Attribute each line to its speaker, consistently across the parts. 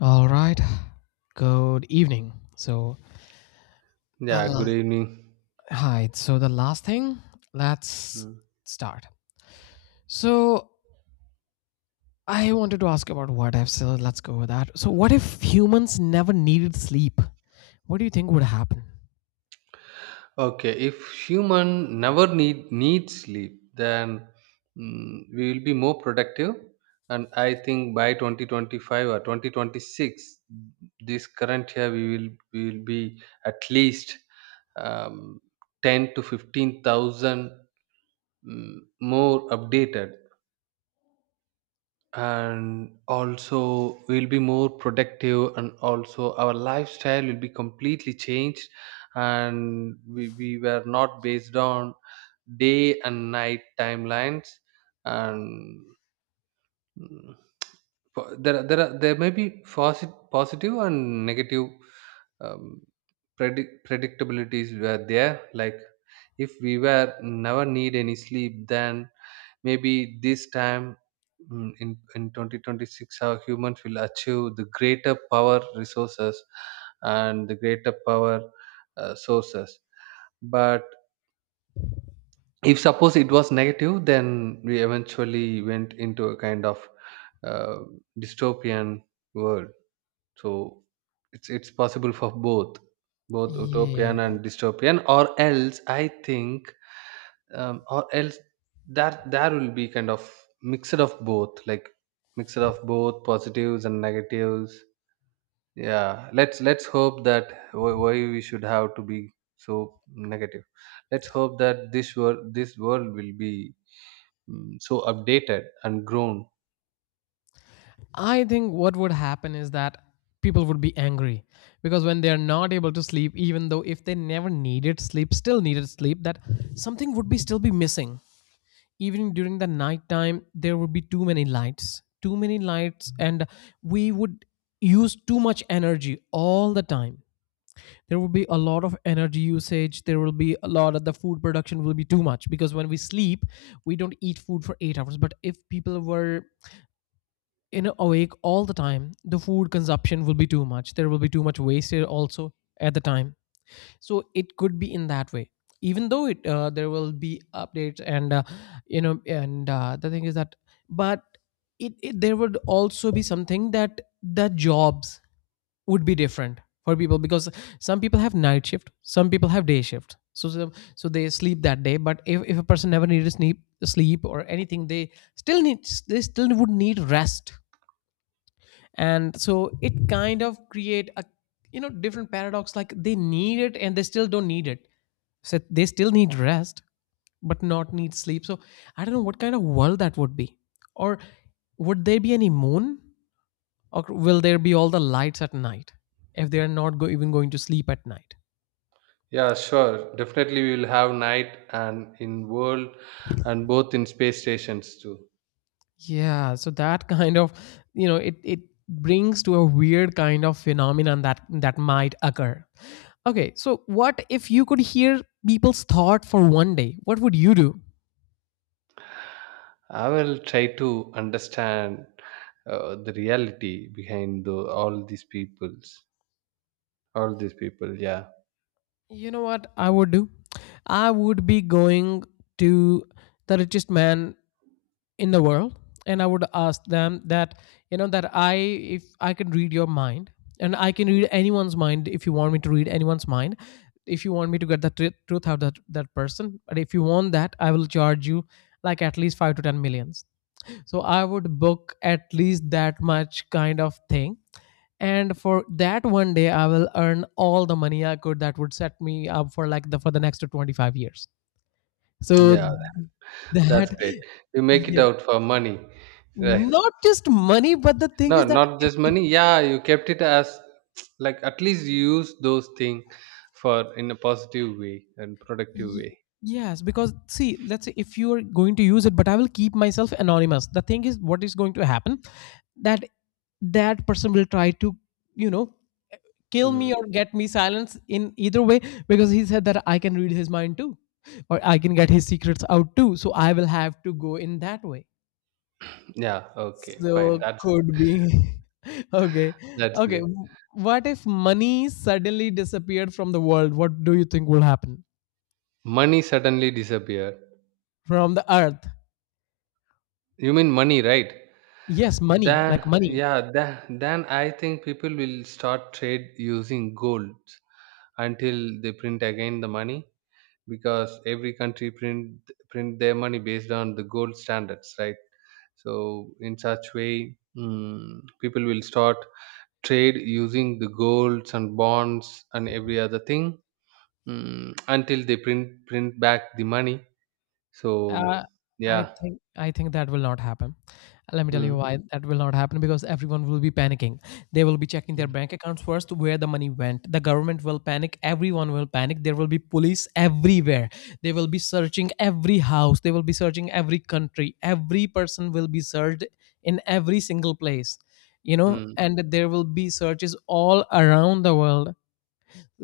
Speaker 1: All right. Good evening. The
Speaker 2: Yeah, good
Speaker 1: la-
Speaker 2: evening.
Speaker 1: the last thing, let's
Speaker 2: Mm.
Speaker 1: start. So, I wanted to ask about what if. So, let's go with that. So, what if humans never needed sleep? What do you think would happen?
Speaker 2: Okay, if human never need sleep, then we will be more productive. And I think by 2025 or 2026, this current year we will be at least um, 10 to 15,000 mm, more updated, and also we'll be more productive, and also our lifestyle will be completely changed. And we were not based on day and night timelines. And mm, there are, there may be positive and negative um, predictabilities were there. Like, if we were never need any sleep, then maybe this time, in 2026, how humans will achieve the greater power resources and the greater power sources. But if suppose it was negative, then we eventually went into a kind of uh, dystopian world. So it's possible for both, utopian
Speaker 1: Yeah,
Speaker 2: and dystopian. Or else I think, or else, that there will be kind of mixed of both, like mixed of both positives and negatives. Yeah, let's hope that, why we should have to be so negative? Let's hope that this world will be so updated and grown.
Speaker 1: I think what would happen is that people would be angry, because when they are not able to sleep, even though if they never needed sleep, still needed sleep, that something would be still be missing. Even during the nighttime, there would be too many lights, too many lights, and we would use too much energy all the time. There will be a lot of energy usage, there will be a lot of, the food production will be too much, because when we sleep we don't eat food for 8 hours, but if people were in awake all the time, the food consumption will be too much, there will be too much wastage also at the time. So it could be in that way, even though it there will be updates, and the thing is that, but it there would also be something that the jobs would be different for people, because some people have night shift, some people have day shift, so they sleep that day, but if a person never needed sleep or anything, they still need, they still would need rest, and so it kind of create a, you know, different paradox, like they need it and they still don't need it, so they still need rest but not need sleep. So I don't know what kind of world that would be, or would there be any moon, or will there be all the lights at night if they are not even going to sleep at night.
Speaker 2: Yeah, sure, definitely we will have night and in world, and both in space stations too.
Speaker 1: Yeah, so that kind of, you know, it brings to a weird kind of phenomenon that that might occur. Okay, so what if you could hear people's thought for one day? What would you do?
Speaker 2: I will try to understand the reality behind all these peoples. All these people, yeah,
Speaker 1: You know what I would do? I would be going to the richest man in the world, and I would ask them that, you know, that I, if I can read your mind, and I can read anyone's mind, if you want me to read anyone's mind, if you want me to get the truth out of that person, but if you want that, I will charge you like at least 5 to 10 millions. So I would book at least that much kind of thing, and for that one day I will earn all the money I could. That would set me up for like the for the next 25 years. So
Speaker 2: yeah, that's
Speaker 1: that
Speaker 2: great. You make it out for money, right?
Speaker 1: not just money, but the thing
Speaker 2: No,
Speaker 1: is that,
Speaker 2: not just
Speaker 1: if
Speaker 2: money. Yeah, you kept it as like, at least you use those things for in a positive way and productive
Speaker 1: y-
Speaker 2: way.
Speaker 1: yes, because see, let's say if you are going to use it, but I will keep myself anonymous. The thing is, what is going to happen, that that person will try to, you know, kill
Speaker 2: Mm.
Speaker 1: me or get me silence in either way, because he said that I can read his mind too, or I can get his secrets out too, so I will have to go in that way.
Speaker 2: Yeah, okay, fine.
Speaker 1: So
Speaker 2: That's
Speaker 1: could be. Okay.
Speaker 2: that's
Speaker 1: Okay.
Speaker 2: great.
Speaker 1: What if money suddenly disappeared from the world? What do you think will happen?
Speaker 2: Money suddenly disappeared.
Speaker 1: From the earth?
Speaker 2: You mean money, right?
Speaker 1: Yes, money, like
Speaker 2: Then,
Speaker 1: money.
Speaker 2: yeah, then, I think people will start trade using gold until they print again the money, because every country print their money based on the gold standards, right? So in such way, people will start trade using the golds and bonds and every other thing, until they print back the money. So
Speaker 1: Uh, I
Speaker 2: yeah.
Speaker 1: think I think that will not happen. Let me tell you
Speaker 2: Mm,
Speaker 1: why that will not happen, because everyone will be panicking. They will be checking their
Speaker 2: mm,
Speaker 1: bank accounts first, where the money went. The government will panic, everyone will panic. There will be police everywhere. They will be searching every house, they will be searching every country. Every person will be searched in every single place. You know,
Speaker 2: mm.
Speaker 1: and there will be searches all around the world,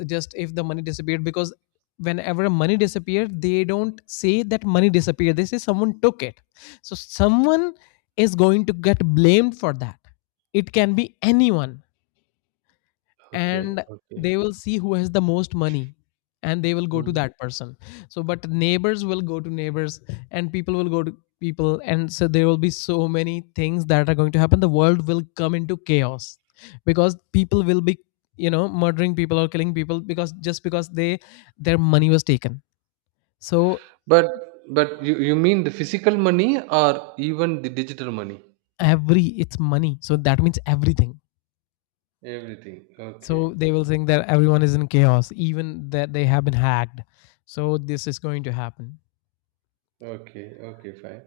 Speaker 1: just if the money disappeared, because whenever money disappeared, they don't say that money disappeared, they say someone took it. So someone is going to get blamed for that. It can be anyone,
Speaker 2: Okay.
Speaker 1: and
Speaker 2: Okay.
Speaker 1: they will see who has the most money, and they will go to
Speaker 2: Mm.
Speaker 1: that person. So but neighbors will go to neighbors, and people will go to people, and so there will be so many things that are going to happen. The world will come into chaos, because people will be, you know, murdering people or killing people, because just because they, their money was taken. So
Speaker 2: But but you mean the physical money or even the digital money?
Speaker 1: every, it's money, so that means everything.
Speaker 2: Everything. Okay.
Speaker 1: So they will think that everyone is in chaos, even that they have been hacked, so this is going to happen.
Speaker 2: Okay. Okay. Fine.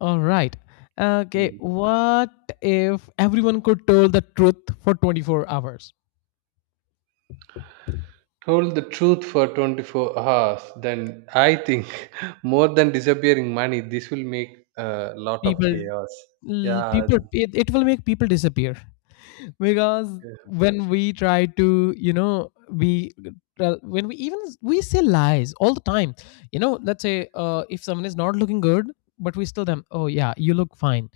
Speaker 1: All right. Okay,
Speaker 2: Hmm.
Speaker 1: what if everyone could tell the truth for 24 hours?
Speaker 2: Told the truth for 24 hours, then I think more than disappearing money, this will make a lot of
Speaker 1: People,
Speaker 2: chaos. Yeah.
Speaker 1: people, it will make people disappear. Because when we try to, you know, we tell- when we even we say lies all the time, you know, let's say, if someone is not looking good, but we still them, oh yeah, you look fine,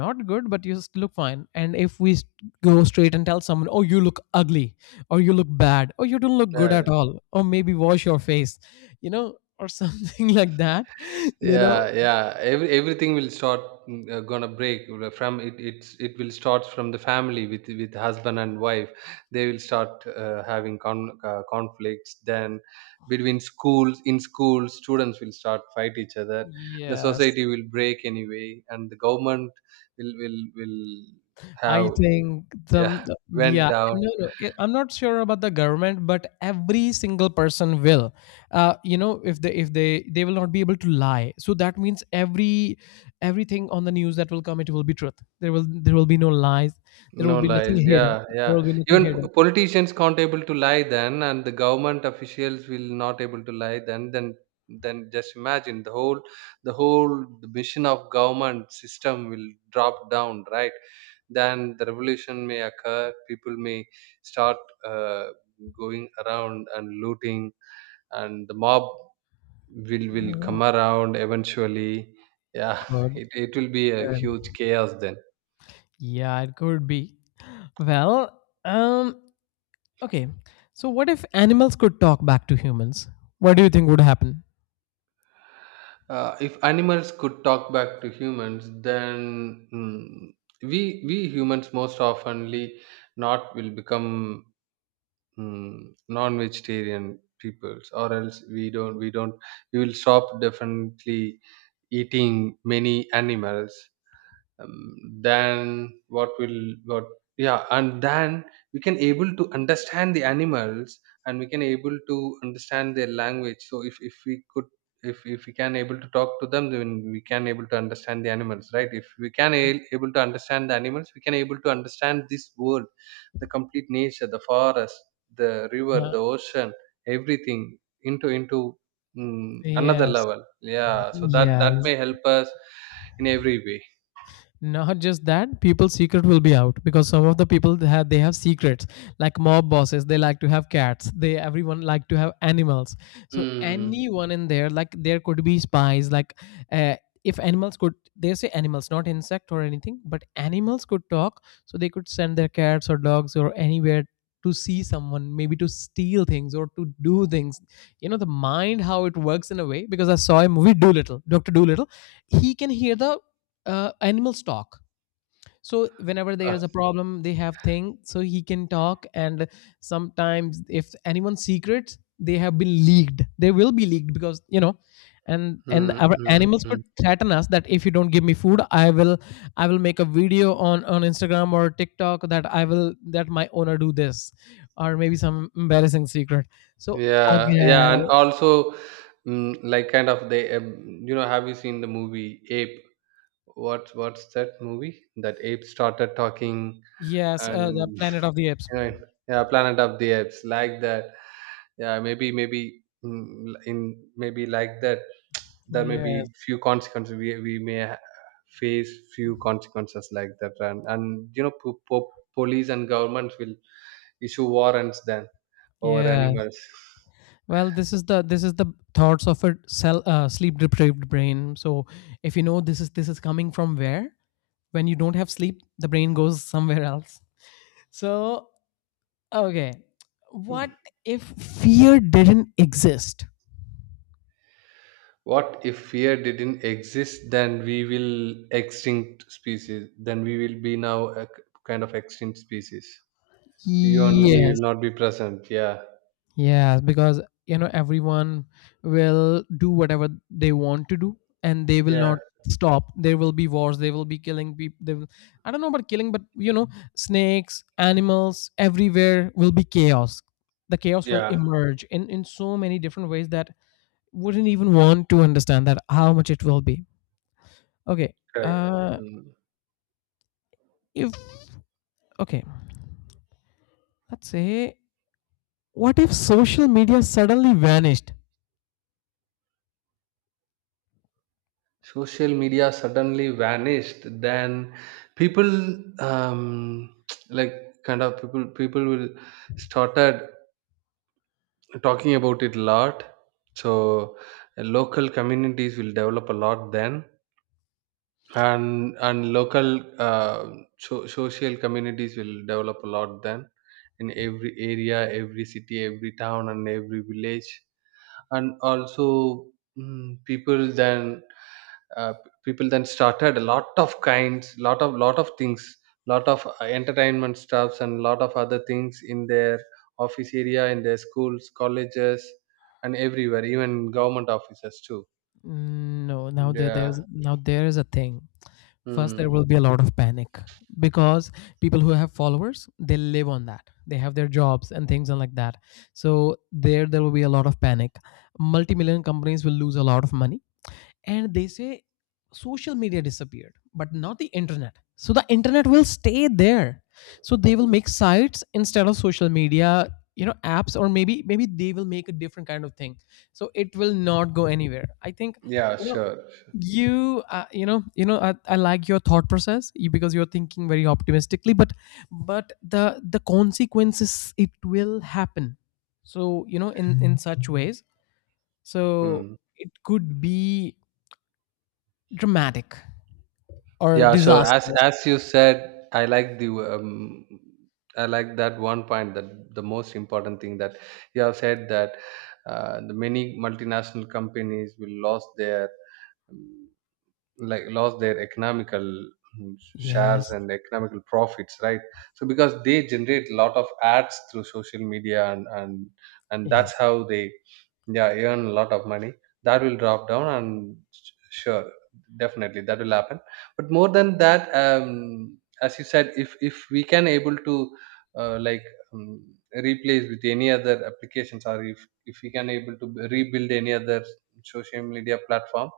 Speaker 1: not good, but you still look fine. And if we go straight and tell someone, oh, you look ugly, or you look bad, or you don't look good at
Speaker 2: Yeah.
Speaker 1: all, or maybe wash your face, you know, or something like that, you know.
Speaker 2: Yeah, yeah, everything will start gonna break. From it will start from the family with husband and wife. They will start having conflicts then. Between schools In schools, students will start fight each other. The
Speaker 1: Yes,
Speaker 2: society will break anyway, and the government will have,
Speaker 1: I think
Speaker 2: yeah.
Speaker 1: some,
Speaker 2: Went
Speaker 1: yeah,
Speaker 2: down.
Speaker 1: I'm not sure about the government, but every single person will, uh, you know, if they, if they will not be able to lie. So that means every, everything on the news that will come, it will be truth. There will be no lies, there
Speaker 2: No
Speaker 1: will be nothing
Speaker 2: lies.
Speaker 1: hidden,
Speaker 2: Yeah,
Speaker 1: there
Speaker 2: yeah.
Speaker 1: will be nothing
Speaker 2: Even
Speaker 1: hidden.
Speaker 2: politicians can't able to lie then, and the government officials will not able to lie then. Then, just imagine the whole mission of government system will drop down, right? Then the revolution may occur. People may start uh, going around and looting, and the mob will
Speaker 1: Oh,
Speaker 2: come around eventually. Yeah,
Speaker 1: God.
Speaker 2: it will be a
Speaker 1: Um,
Speaker 2: huge chaos then.
Speaker 1: yeah, it could be, well um okay, so what if animals could talk back to humans, what do you think would happen?
Speaker 2: If animals could talk back to humans, then, we humans most oftenly not will become, non-vegetarian peoples. Or else, we don't, we will stop definitely eating many animals. Then what will, what yeah. And then we can able to understand the animals, and we can able to understand their language. So if we could, if we can able to talk to them, then we can able to understand the animals, right? If we can able to understand the animals, we can able to understand this world, the complete nature, the forest, the river,
Speaker 1: Uh,
Speaker 2: the ocean, everything into another
Speaker 1: yes.
Speaker 2: level. Yeah, so that
Speaker 1: Yeah.
Speaker 2: that may help us in every way.
Speaker 1: Not just that, people's secret will be out, because some of the people, they have, they have secrets, like mob bosses, they like to have cats, they, everyone like to have animals. So
Speaker 2: Mm.
Speaker 1: anyone in there, like, there could be spies, like, uh, if animals could, they say animals, not insect or anything, but animals could talk, so they could send their cats or dogs or anywhere to see someone, maybe to steal things or to do things, you know, the mind, how it works in a way. Because I saw a movie, Doolittle, Dr. Doolittle, he can hear the, animals talk, so whenever
Speaker 2: Uh,
Speaker 1: there's a problem, they have thing, so he can talk, and sometimes if anyone's secrets, they have been leaked, they will be leaked. Because, you know, and
Speaker 2: mm,
Speaker 1: our
Speaker 2: mm,
Speaker 1: animals could
Speaker 2: mm.
Speaker 1: threaten us that, if you don't give me food, I will, I will make a video on Instagram or TikTok, that I will, that my owner do this, or maybe some embarrassing secret. So
Speaker 2: Yeah, yeah, and
Speaker 1: again,
Speaker 2: also, like, kind of, have you seen the movie Ape? What's that movie? That ape started talking,
Speaker 1: yes, the
Speaker 2: and
Speaker 1: Planet
Speaker 2: you
Speaker 1: of the Apes.
Speaker 2: know, yeah, Planet of the Apes, like that. Yeah, maybe mm, in maybe like that, there may
Speaker 1: Yes,
Speaker 2: be few consequences. We may face few consequences like that. And po po police and governments will issue warrants then over
Speaker 1: yes.
Speaker 2: animals.
Speaker 1: Well, this is the, this is the thoughts of a cell, sleep deprived brain. So, if you know, this is coming from where, when you don't have sleep, the brain goes somewhere else. So okay, what
Speaker 2: Hmm.
Speaker 1: if fear didn't exist?
Speaker 2: What if fear didn't exist? Then we will extinct species. Then we will be now a kind of extinct species. You and me
Speaker 1: Yes,
Speaker 2: will not be present. Yeah,
Speaker 1: yeah, because, you know, everyone will do whatever they want to do, and they will
Speaker 2: yeah,
Speaker 1: not stop. There will be wars. They will be killing people. They will, I don't know about killing, but you know, snakes, animals, everywhere will be chaos. The chaos will
Speaker 2: yeah.
Speaker 1: emerge in so many different ways that wouldn't even want to understand that how much it will be. Okay,
Speaker 2: Correct.
Speaker 1: uh,
Speaker 2: Mm.
Speaker 1: if okay, let's say, what if social media suddenly vanished?
Speaker 2: Social media suddenly vanished. Then, people, um, like, kind of people will started talking about it a lot. So, local communities will develop a lot then. And social communities will develop a lot then, in every area, every city, every town, and every village. And also, mm, people then uh, people then started a lot of kinds lot of things, lot of entertainment stuffs, and lot of other things in their office area, in their schools, colleges, and everywhere, even government offices too.
Speaker 1: Mm, no, now there,
Speaker 2: Yeah.
Speaker 1: there's now there is a thing. First, there
Speaker 2: Mm.
Speaker 1: will be a lot of panic, because people who have followers, they live on that. They have their jobs and things and like that. So there will be a lot of panic. Multi-million companies will lose a lot of money, and they say social media disappeared, but not the internet. So the internet will stay there. So they will make sites instead of social media, you know, apps, or maybe they will make a different kind of thing. So it will not go anywhere. I think,
Speaker 2: Yeah,
Speaker 1: you know,
Speaker 2: sure, sure.
Speaker 1: I like your thought process, because you're thinking very optimistically, but the consequences, it will happen. So you know, in such ways. So
Speaker 2: Mm.
Speaker 1: it could be dramatic or
Speaker 2: Yeah, sure. As
Speaker 1: disastrous.
Speaker 2: you said, I like the I like that one point, that the most important thing that you have said, that the many multinational companies will lost their um, like lost their economical, shares
Speaker 1: Yes,
Speaker 2: and economical profits, right? So because they generate a lot of ads through social media, and and that's
Speaker 1: yes,
Speaker 2: how they, yeah, earn a lot of money. That will drop down, and sure, definitely that will happen. But more than that, as you said, if we can able to uh, like um, replace with any other applications, or if we can able to rebuild any other social media platform,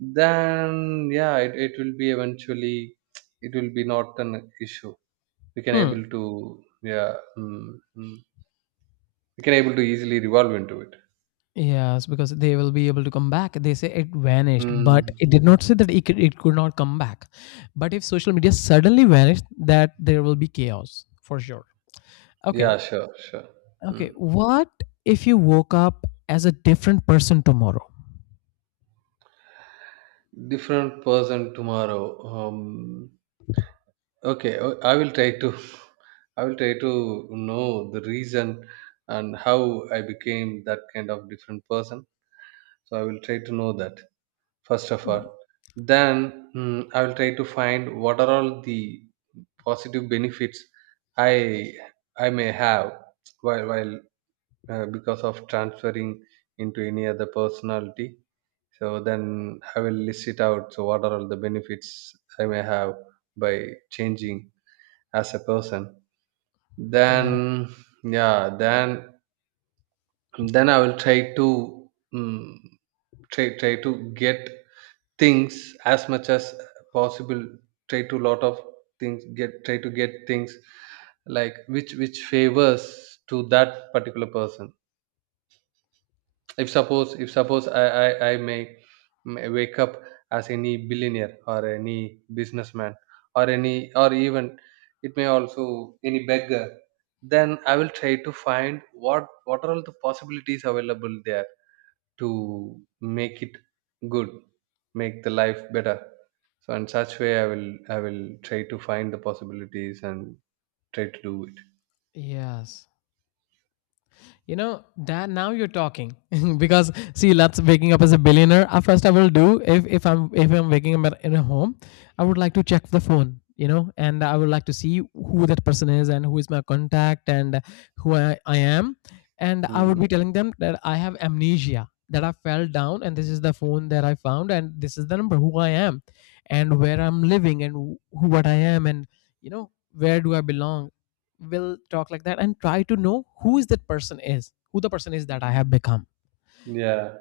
Speaker 2: then, yeah, it will be eventually, it will be not an issue. We can
Speaker 1: hmm.
Speaker 2: able to, yeah. We can able to easily revolve into it.
Speaker 1: Yes, because they will be able to come back. They say it vanished, but
Speaker 2: Mm.
Speaker 1: it did not say that it could not come back. But if social media suddenly vanished, that there will be chaos for sure. Okay.
Speaker 2: Yeah, sure, sure.
Speaker 1: Okay,
Speaker 2: Mm.
Speaker 1: what if you woke up as a different person tomorrow?
Speaker 2: Different person tomorrow. Okay, I will try to. I will try to know the reason and how I became that kind of different person. So I will try to know that first of all. Then, I will try to find what are all the positive benefits I I may have, while because of transferring into any other personality. So then I will list it out. So what are all the benefits I may have by changing as a person? Then,
Speaker 1: Yeah.
Speaker 2: yeah, then, I will try to try to get things as much as possible. Try to lot of try to get things like, which favors to that particular person. If suppose, I may wake up as any billionaire, or any businessman, or any or even it may also any beggar. Then I will try to find what are all the possibilities available there to make it good, make the life better. So in such way, I will try to find the possibilities and try to do it.
Speaker 1: Yes. You know, Dad. Now you're talking. Because see, that's waking up as a billionaire. First, I will do if, if I'm waking up in a home, I would like to check the phone. You know, and I would like to see who that person is and who is my contact and who I am. And I would
Speaker 2: Mhm.
Speaker 1: be telling them that I have amnesia, that I fell down, and this is the phone that I found, and this is the number, who I am, and where I'm living, and who what I am, and you know, where do I belong. Will talk like that and try to know who is that person is, that I have become.
Speaker 2: Yeah,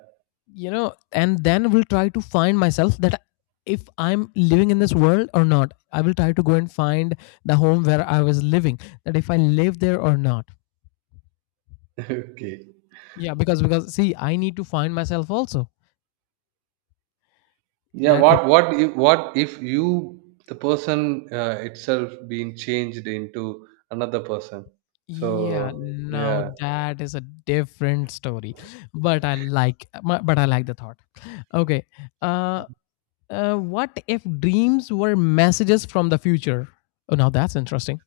Speaker 1: You know, and then will try to find myself that if I'm living in this world or not. I will try to go and find the home where I was living, that if I live there or not.
Speaker 2: okay.
Speaker 1: Yeah, because see, I need to find myself also.
Speaker 2: Yeah,
Speaker 1: That if.
Speaker 2: what if, you, the person itself being changed into another person.
Speaker 1: Yeah,
Speaker 2: So,
Speaker 1: now
Speaker 2: yeah.
Speaker 1: that is a different story. But but I like the thought. Okay. uh what if dreams were messages from the future? Oh, now that's interesting.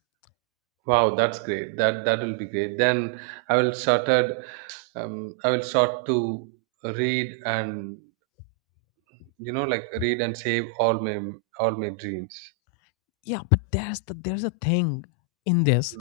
Speaker 2: Wow, that's great, that that will be great then. i will started I will start to read and, like, read and save all my dreams.
Speaker 1: Yeah, but there's a thing in this.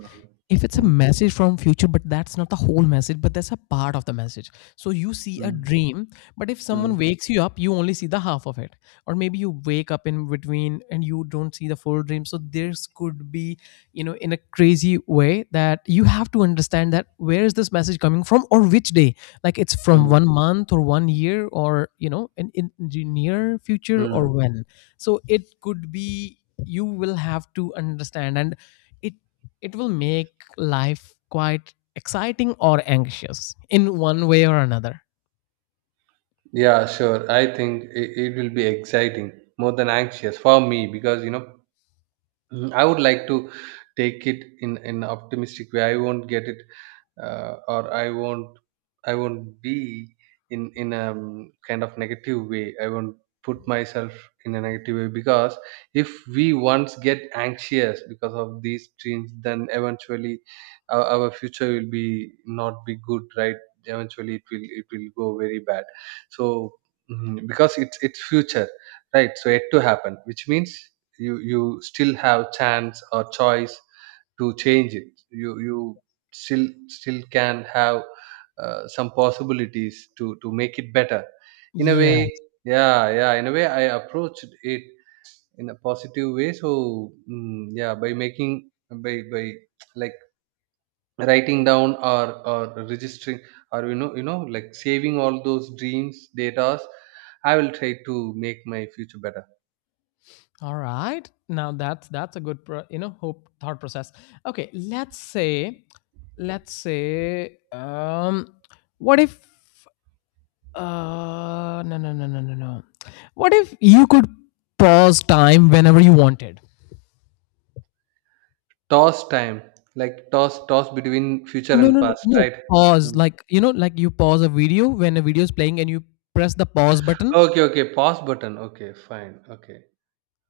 Speaker 1: If it's a
Speaker 2: Mm, mm,
Speaker 1: message from future, but that's not the whole message, but that's a part of the message. So you see a
Speaker 2: mm,
Speaker 1: dream, but if someone
Speaker 2: mm,
Speaker 1: wakes you up, you only see the half of it. Or maybe you wake up in between and you don't see the full dream. So there's could be, you know, in a crazy way, that you have to understand that where is this message coming from, or which day. Like it's from one
Speaker 2: mm.
Speaker 1: month or 1 year, or you know, in the near future or
Speaker 2: Mm.
Speaker 1: when. So it could be, you will have to understand, and it it will make life quite exciting or anxious in one way or another.
Speaker 2: Yeah, sure. I think it will be exciting, more than anxious for me because Mhm. I would like to take it in an optimistic way. I won't get it, or I won't be in a kind of negative way. I won't put myself in a negative way, because if we once get anxious because of these dreams, then eventually our future will be not be good, right? Eventually, it will go very bad. So, mhm, because it's future, right? So yet to happen, which means you still have chance or choice to change it. You still still can have some possibilities to make it better in a
Speaker 1: Yeah.
Speaker 2: way. Yeah, yeah, in a way I approached it in a positive way. So, yeah, by making, by like writing down, or registering, or like saving all those dreams datas, I will try to make my future better.
Speaker 1: All right. Now that's a good you know, hope thought process. Okay, let's say, let's say um what if uh no no no no no no. What if you could pause time whenever you wanted?
Speaker 2: Toss time, like toss between future
Speaker 1: No,
Speaker 2: and
Speaker 1: no, no,
Speaker 2: past,
Speaker 1: no,
Speaker 2: right?
Speaker 1: pause
Speaker 2: Hmm.
Speaker 1: like, you know, like you pause a video when a video is playing, and you press the pause button.
Speaker 2: Okay, okay. Pause button. Okay, fine. Okay.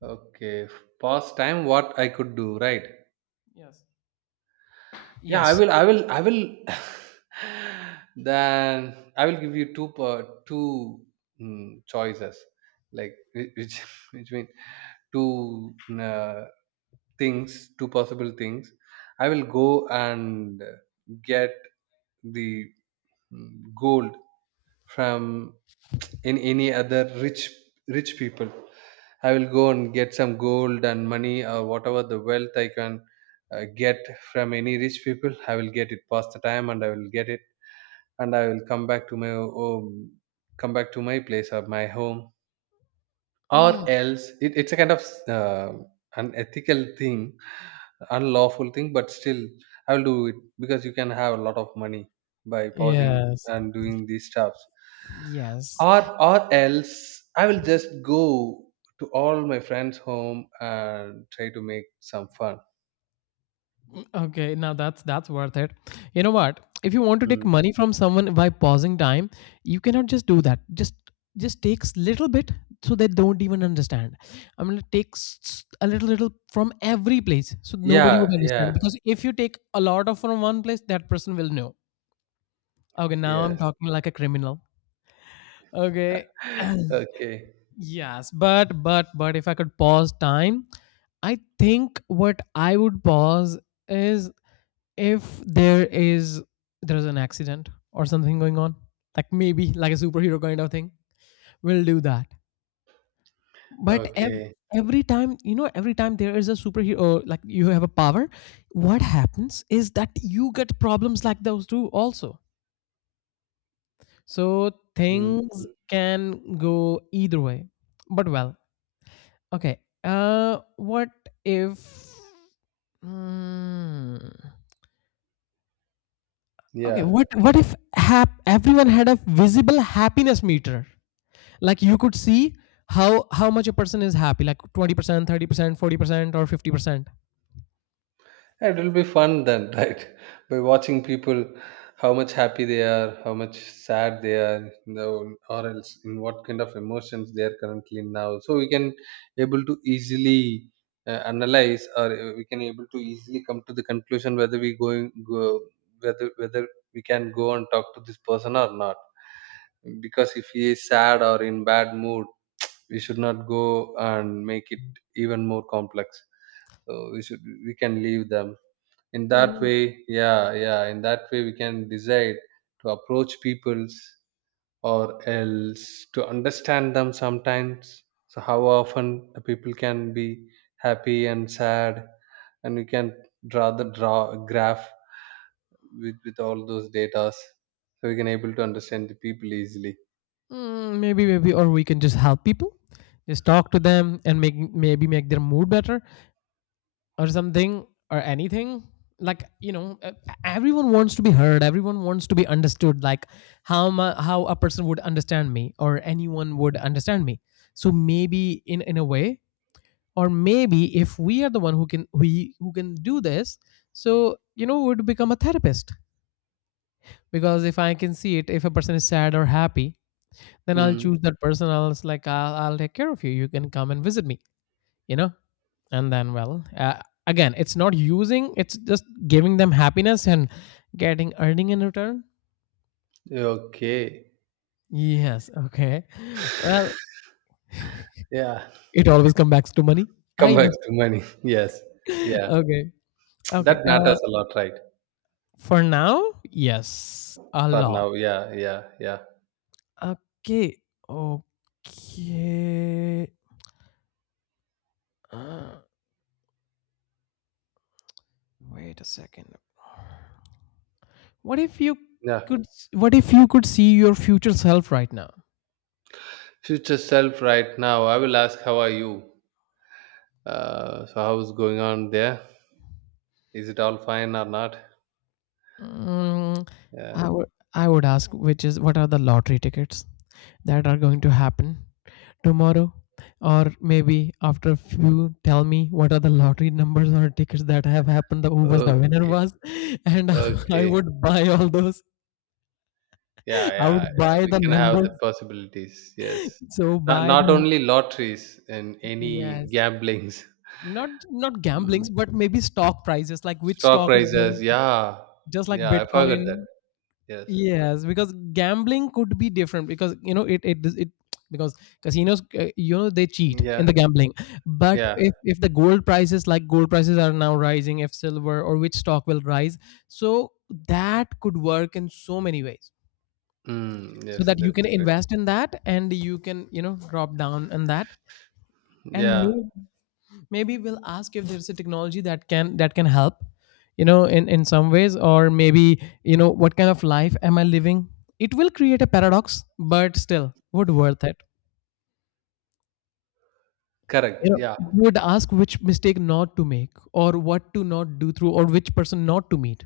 Speaker 2: Okay. Pause time what I could do, right?
Speaker 1: Yes.
Speaker 2: Yeah,
Speaker 1: Yes.
Speaker 2: I will then I will give you two choices. Like, which which means two uh, things, two possible things. I will go and get the gold from in any other rich people. I will go and get some gold and money or whatever the wealth I can get from any rich people. I will get it past the time and I will get it, and I will come back to my home come back to my place or my home. Or
Speaker 1: Mm.
Speaker 2: else it's a kind of uh, unethical thing, unlawful thing, but still I will do it, because you can have a lot of money by pausing
Speaker 1: Yes.
Speaker 2: and doing these stuffs.
Speaker 1: Yes.
Speaker 2: Or else I will just go to all my friends home and try to make some fun.
Speaker 1: Okay, now that's worth it. You know what? If you want to take
Speaker 2: Mm.
Speaker 1: money from someone by pausing time, you cannot just do that. Just takes little bit so they don't even understand. I am gonna take a little little from every place so nobody
Speaker 2: Yeah,
Speaker 1: would understand.
Speaker 2: yeah,
Speaker 1: Because if you take a lot of from one place, that person will know. Okay, now I'm
Speaker 2: yes.
Speaker 1: talking like a criminal. Okay.
Speaker 2: okay,
Speaker 1: Yes, but but if I could pause time, I think what I would pause is, if there is, there's an accident or something going on, like maybe like a superhero kind of thing, we'll do that. but ev-
Speaker 2: okay.
Speaker 1: every time, you know, every time there is a superhero, like you have a power, what happens is that you get problems like those too also. So
Speaker 2: Mm,
Speaker 1: things
Speaker 2: mm.
Speaker 1: can go either way. But well, okay. What if Hmm. okay
Speaker 2: Yeah.
Speaker 1: What if everyone had a visible happiness meter? Like you could see how much a person is happy, like 20%, 30%, 40% or 50%.
Speaker 2: It will be fun then, right? By watching people, how much happy they are, how much sad they are, you know, or else in what kind of emotions they are currently now. So we can able to easily analyze, or we can able to easily come to the conclusion whether we going go whether we can go and talk to this person or not. Because if he is sad or in bad mood, we should not go and make it even more complex. So we can leave them in that
Speaker 1: Mm.
Speaker 2: way. Yeah, yeah, in that way we can decide to approach peoples, or else to understand them sometimes. So how often the people can be happy and sad, and we can draw graph with all those datas, so we can able to understand the people easily.
Speaker 1: Mm, maybe, or we can just help people, just talk to them and make, maybe make their mood better, or something or anything. Like, you know, everyone wants to be heard, everyone wants to be understood. Like how a person would understand me, or anyone would understand me. So maybe, in a way, or maybe if we are the one who can we who can do this. So, you know, would become a therapist. Because if I can see it, if a person is sad or happy, then I'll
Speaker 2: Mm.
Speaker 1: choose that person. Else, I'll take care of you. You can come and visit me. You know, and then well, again, it's not using, it's just giving them happiness and getting earning in return.
Speaker 2: Okay.
Speaker 1: Yes, okay. Well,
Speaker 2: Yeah,
Speaker 1: it always comes back to money. I
Speaker 2: come back
Speaker 1: know.
Speaker 2: to money, yes. Yeah,
Speaker 1: Okay. okay
Speaker 2: that
Speaker 1: uh,
Speaker 2: matters a lot, right?
Speaker 1: for now, yes, a
Speaker 2: For
Speaker 1: lot.
Speaker 2: now, yeah, yeah, yeah,
Speaker 1: Okay. okay uh, Wait a second. what if you
Speaker 2: yeah.
Speaker 1: could what if you could see your future self right now?
Speaker 2: Future self, right now, I will ask, "How are you? So, how's going on there? Is it all fine or not?"
Speaker 1: Mm,
Speaker 2: Yeah.
Speaker 1: I would I would ask, which is, what are the lottery tickets that are going to happen tomorrow, or maybe after a few, tell me what are the lottery numbers or tickets that have happened, the who was the winner
Speaker 2: Okay.
Speaker 1: was and I
Speaker 2: Okay.
Speaker 1: would buy all those.
Speaker 2: Yeah,
Speaker 1: I
Speaker 2: yeah,
Speaker 1: would
Speaker 2: yeah,
Speaker 1: buy
Speaker 2: we
Speaker 1: the
Speaker 2: can have
Speaker 1: numbers,
Speaker 2: the possibilities. Yes.
Speaker 1: so
Speaker 2: Not,
Speaker 1: buy
Speaker 2: not
Speaker 1: the.
Speaker 2: only lotteries and any
Speaker 1: Yes,
Speaker 2: gamblings.
Speaker 1: not, gamblings,
Speaker 2: Mm.
Speaker 1: but maybe stock prices, like which
Speaker 2: Stock
Speaker 1: stock is
Speaker 2: prices.
Speaker 1: going,
Speaker 2: Yeah.
Speaker 1: just like
Speaker 2: Yeah, I forgot that.
Speaker 1: bitcoin.
Speaker 2: Yes.
Speaker 1: Yes, because gambling could be different because, you know, it because casinos, you know, they cheat in
Speaker 2: Yeah.
Speaker 1: the gambling. But
Speaker 2: Yeah.
Speaker 1: if the gold prices, like gold prices are now rising, if silver or which stock will rise, so that could work in so many ways.
Speaker 2: Mm,
Speaker 1: So
Speaker 2: yes,
Speaker 1: that you
Speaker 2: that's
Speaker 1: can
Speaker 2: correct.
Speaker 1: invest in that, and you can, you know, drop down on that and
Speaker 2: Yeah.
Speaker 1: make, maybe we'll ask if there's a technology that can help, you know, in some ways, or maybe, you know, what kind of life am I living. It will create a paradox, but still would worth it. You
Speaker 2: Correct.
Speaker 1: know,
Speaker 2: Yeah.
Speaker 1: would ask which mistake not to make, or what to not do through, or which person not to meet.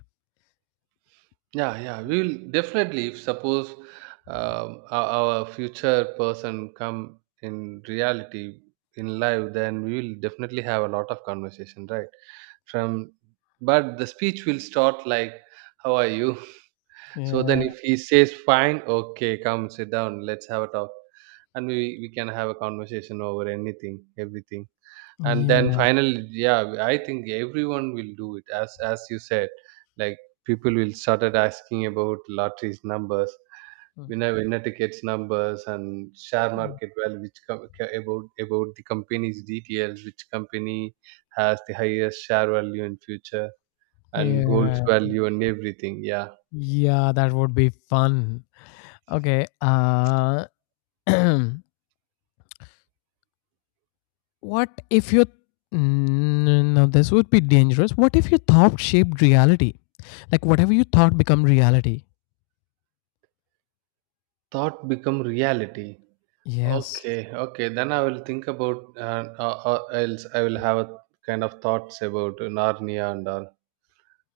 Speaker 2: Yeah, yeah, we will definitely. If suppose our future person come in reality in life, then we will definitely have a lot of conversation, right? From, but the speech will start like, "How are you?" So then,
Speaker 1: Yeah.
Speaker 2: if he says fine, okay, come sit down, let's have a talk, and we can have a conversation over anything, everything, and then
Speaker 1: Yeah.
Speaker 2: finally, yeah. I think everyone will do it as you said, like people will started asking about lotteries numbers,
Speaker 1: Mm.
Speaker 2: winner tickets numbers, and share market value, which about the company's details, which company has the highest share value in future, and gold's
Speaker 1: Yeah,
Speaker 2: value and everything, yeah.
Speaker 1: yeah that would be fun. Okay. What if you. Mm, no, this would be dangerous. What if your thought shaped reality? Like whatever you thought become reality.
Speaker 2: Thought become reality.
Speaker 1: Yes.
Speaker 2: Okay, okay, then I will think about else I will have a kind of thoughts about Narnia and all.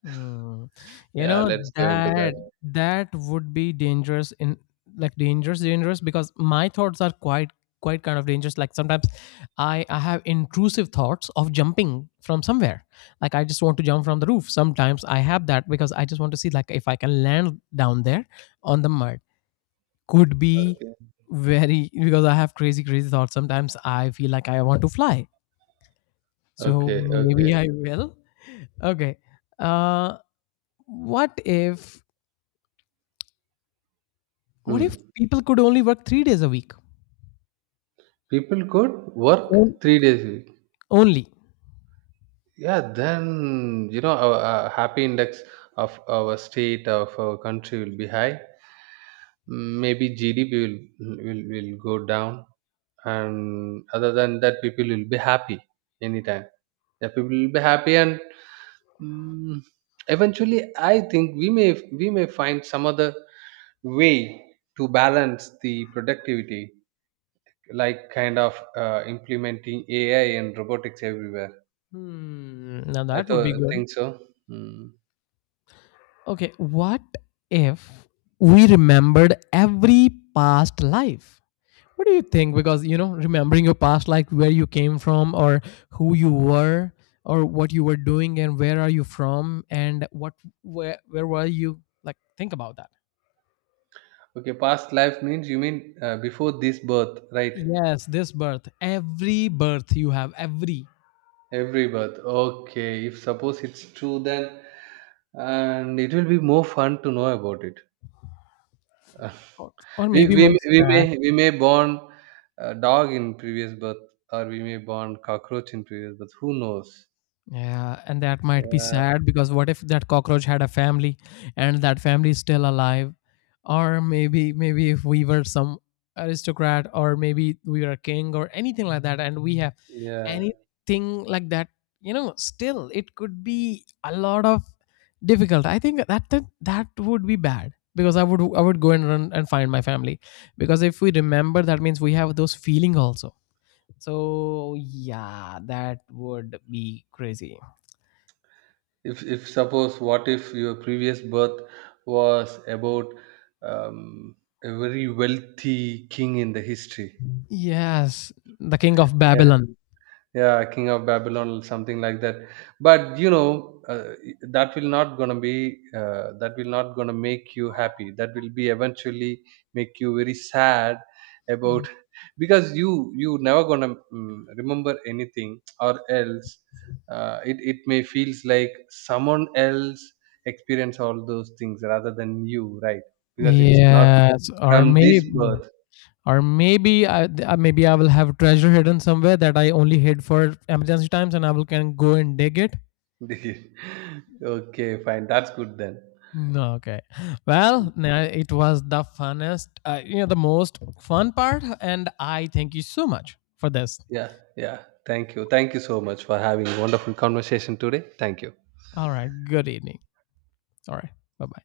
Speaker 1: Mm. You
Speaker 2: Yeah,
Speaker 1: know
Speaker 2: let's go into that.
Speaker 1: that, that would be dangerous in, like dangerous, dangerous, because my thoughts are quite, quite kind of dangerous. Like sometimes I have intrusive thoughts of jumping from somewhere. Like I just want to jump from the roof. Sometimes I have that because I just want to see, like if I can land down there on the mud, could be
Speaker 2: Okay,
Speaker 1: very, because I have crazy, crazy thoughts. Sometimes I feel like I want to fly. So
Speaker 2: okay,
Speaker 1: maybe
Speaker 2: okay.
Speaker 1: I will. Okay. Uh, what if what
Speaker 2: Hmm.
Speaker 1: if people could only work 3 days a week?
Speaker 2: People could
Speaker 1: On-
Speaker 2: work three days a week.
Speaker 1: Only.
Speaker 2: Yeah, then you know our happy index of our state of our country will be high. Maybe GDP will go down, and other than that, people will be happy anytime. Yeah, people will be happy, and mm, eventually, I think we may find some other way to balance the productivity, like kind of implementing AI and robotics everywhere.
Speaker 1: Hmm, now
Speaker 2: I
Speaker 1: that would be
Speaker 2: thought
Speaker 1: good.
Speaker 2: think so. Hmm.
Speaker 1: Okay. What if we remembered every past life? What do you think? Because, you know, remembering your past, like where you came from, or who you were, or what you were doing, and where are you from, and what, where were you? Like, think about that.
Speaker 2: Okay, past life means you mean before this birth, right?
Speaker 1: Yes, this birth, every birth you have, every,
Speaker 2: Every birth. Okay, if suppose it's true, then and it will be more fun to know about it.
Speaker 1: or,
Speaker 2: we,
Speaker 1: maybe
Speaker 2: we
Speaker 1: more
Speaker 2: we
Speaker 1: sad.
Speaker 2: may born a dog in previous birth, or we may born cockroach in previous birth. Who knows?
Speaker 1: Yeah, and that might be
Speaker 2: Yeah,
Speaker 1: sad because what if that cockroach had a family, and that family is still alive? Or maybe, if we were some aristocrat, or maybe we were a king or anything like that, and we have
Speaker 2: yeah.
Speaker 1: anything like that, you know, still it could be a lot of difficult. I think that that would be bad, because I would go and run and find my family, because if we remember, that means we have those feeling also. So yeah, that would be crazy.
Speaker 2: If suppose what if your previous birth was about um, a very wealthy king in the history.
Speaker 1: Yes, the King of
Speaker 2: Yeah,
Speaker 1: Babylon.
Speaker 2: yeah, king of Babylon or something like that. But you know, that will not gonna be that will not gonna make you happy, that will be eventually make you very sad about, because you never gonna remember anything. Or else it may feels like someone else experience all those things rather than you, right? Because it's not
Speaker 1: Yes,
Speaker 2: from this birth.
Speaker 1: or maybe maybe I will have treasure hidden somewhere that I only hid for emergency times, and I will can go and dig it.
Speaker 2: okay, fine, that's good then.
Speaker 1: No, okay.
Speaker 2: Hmm.
Speaker 1: Well, it was the funnest, you know, the most fun part, and I thank you so much for this.
Speaker 2: Yeah, yeah. Thank you. Thank you so much for having a wonderful conversation today. Thank you.
Speaker 1: All right. Good evening. All right. Bye bye.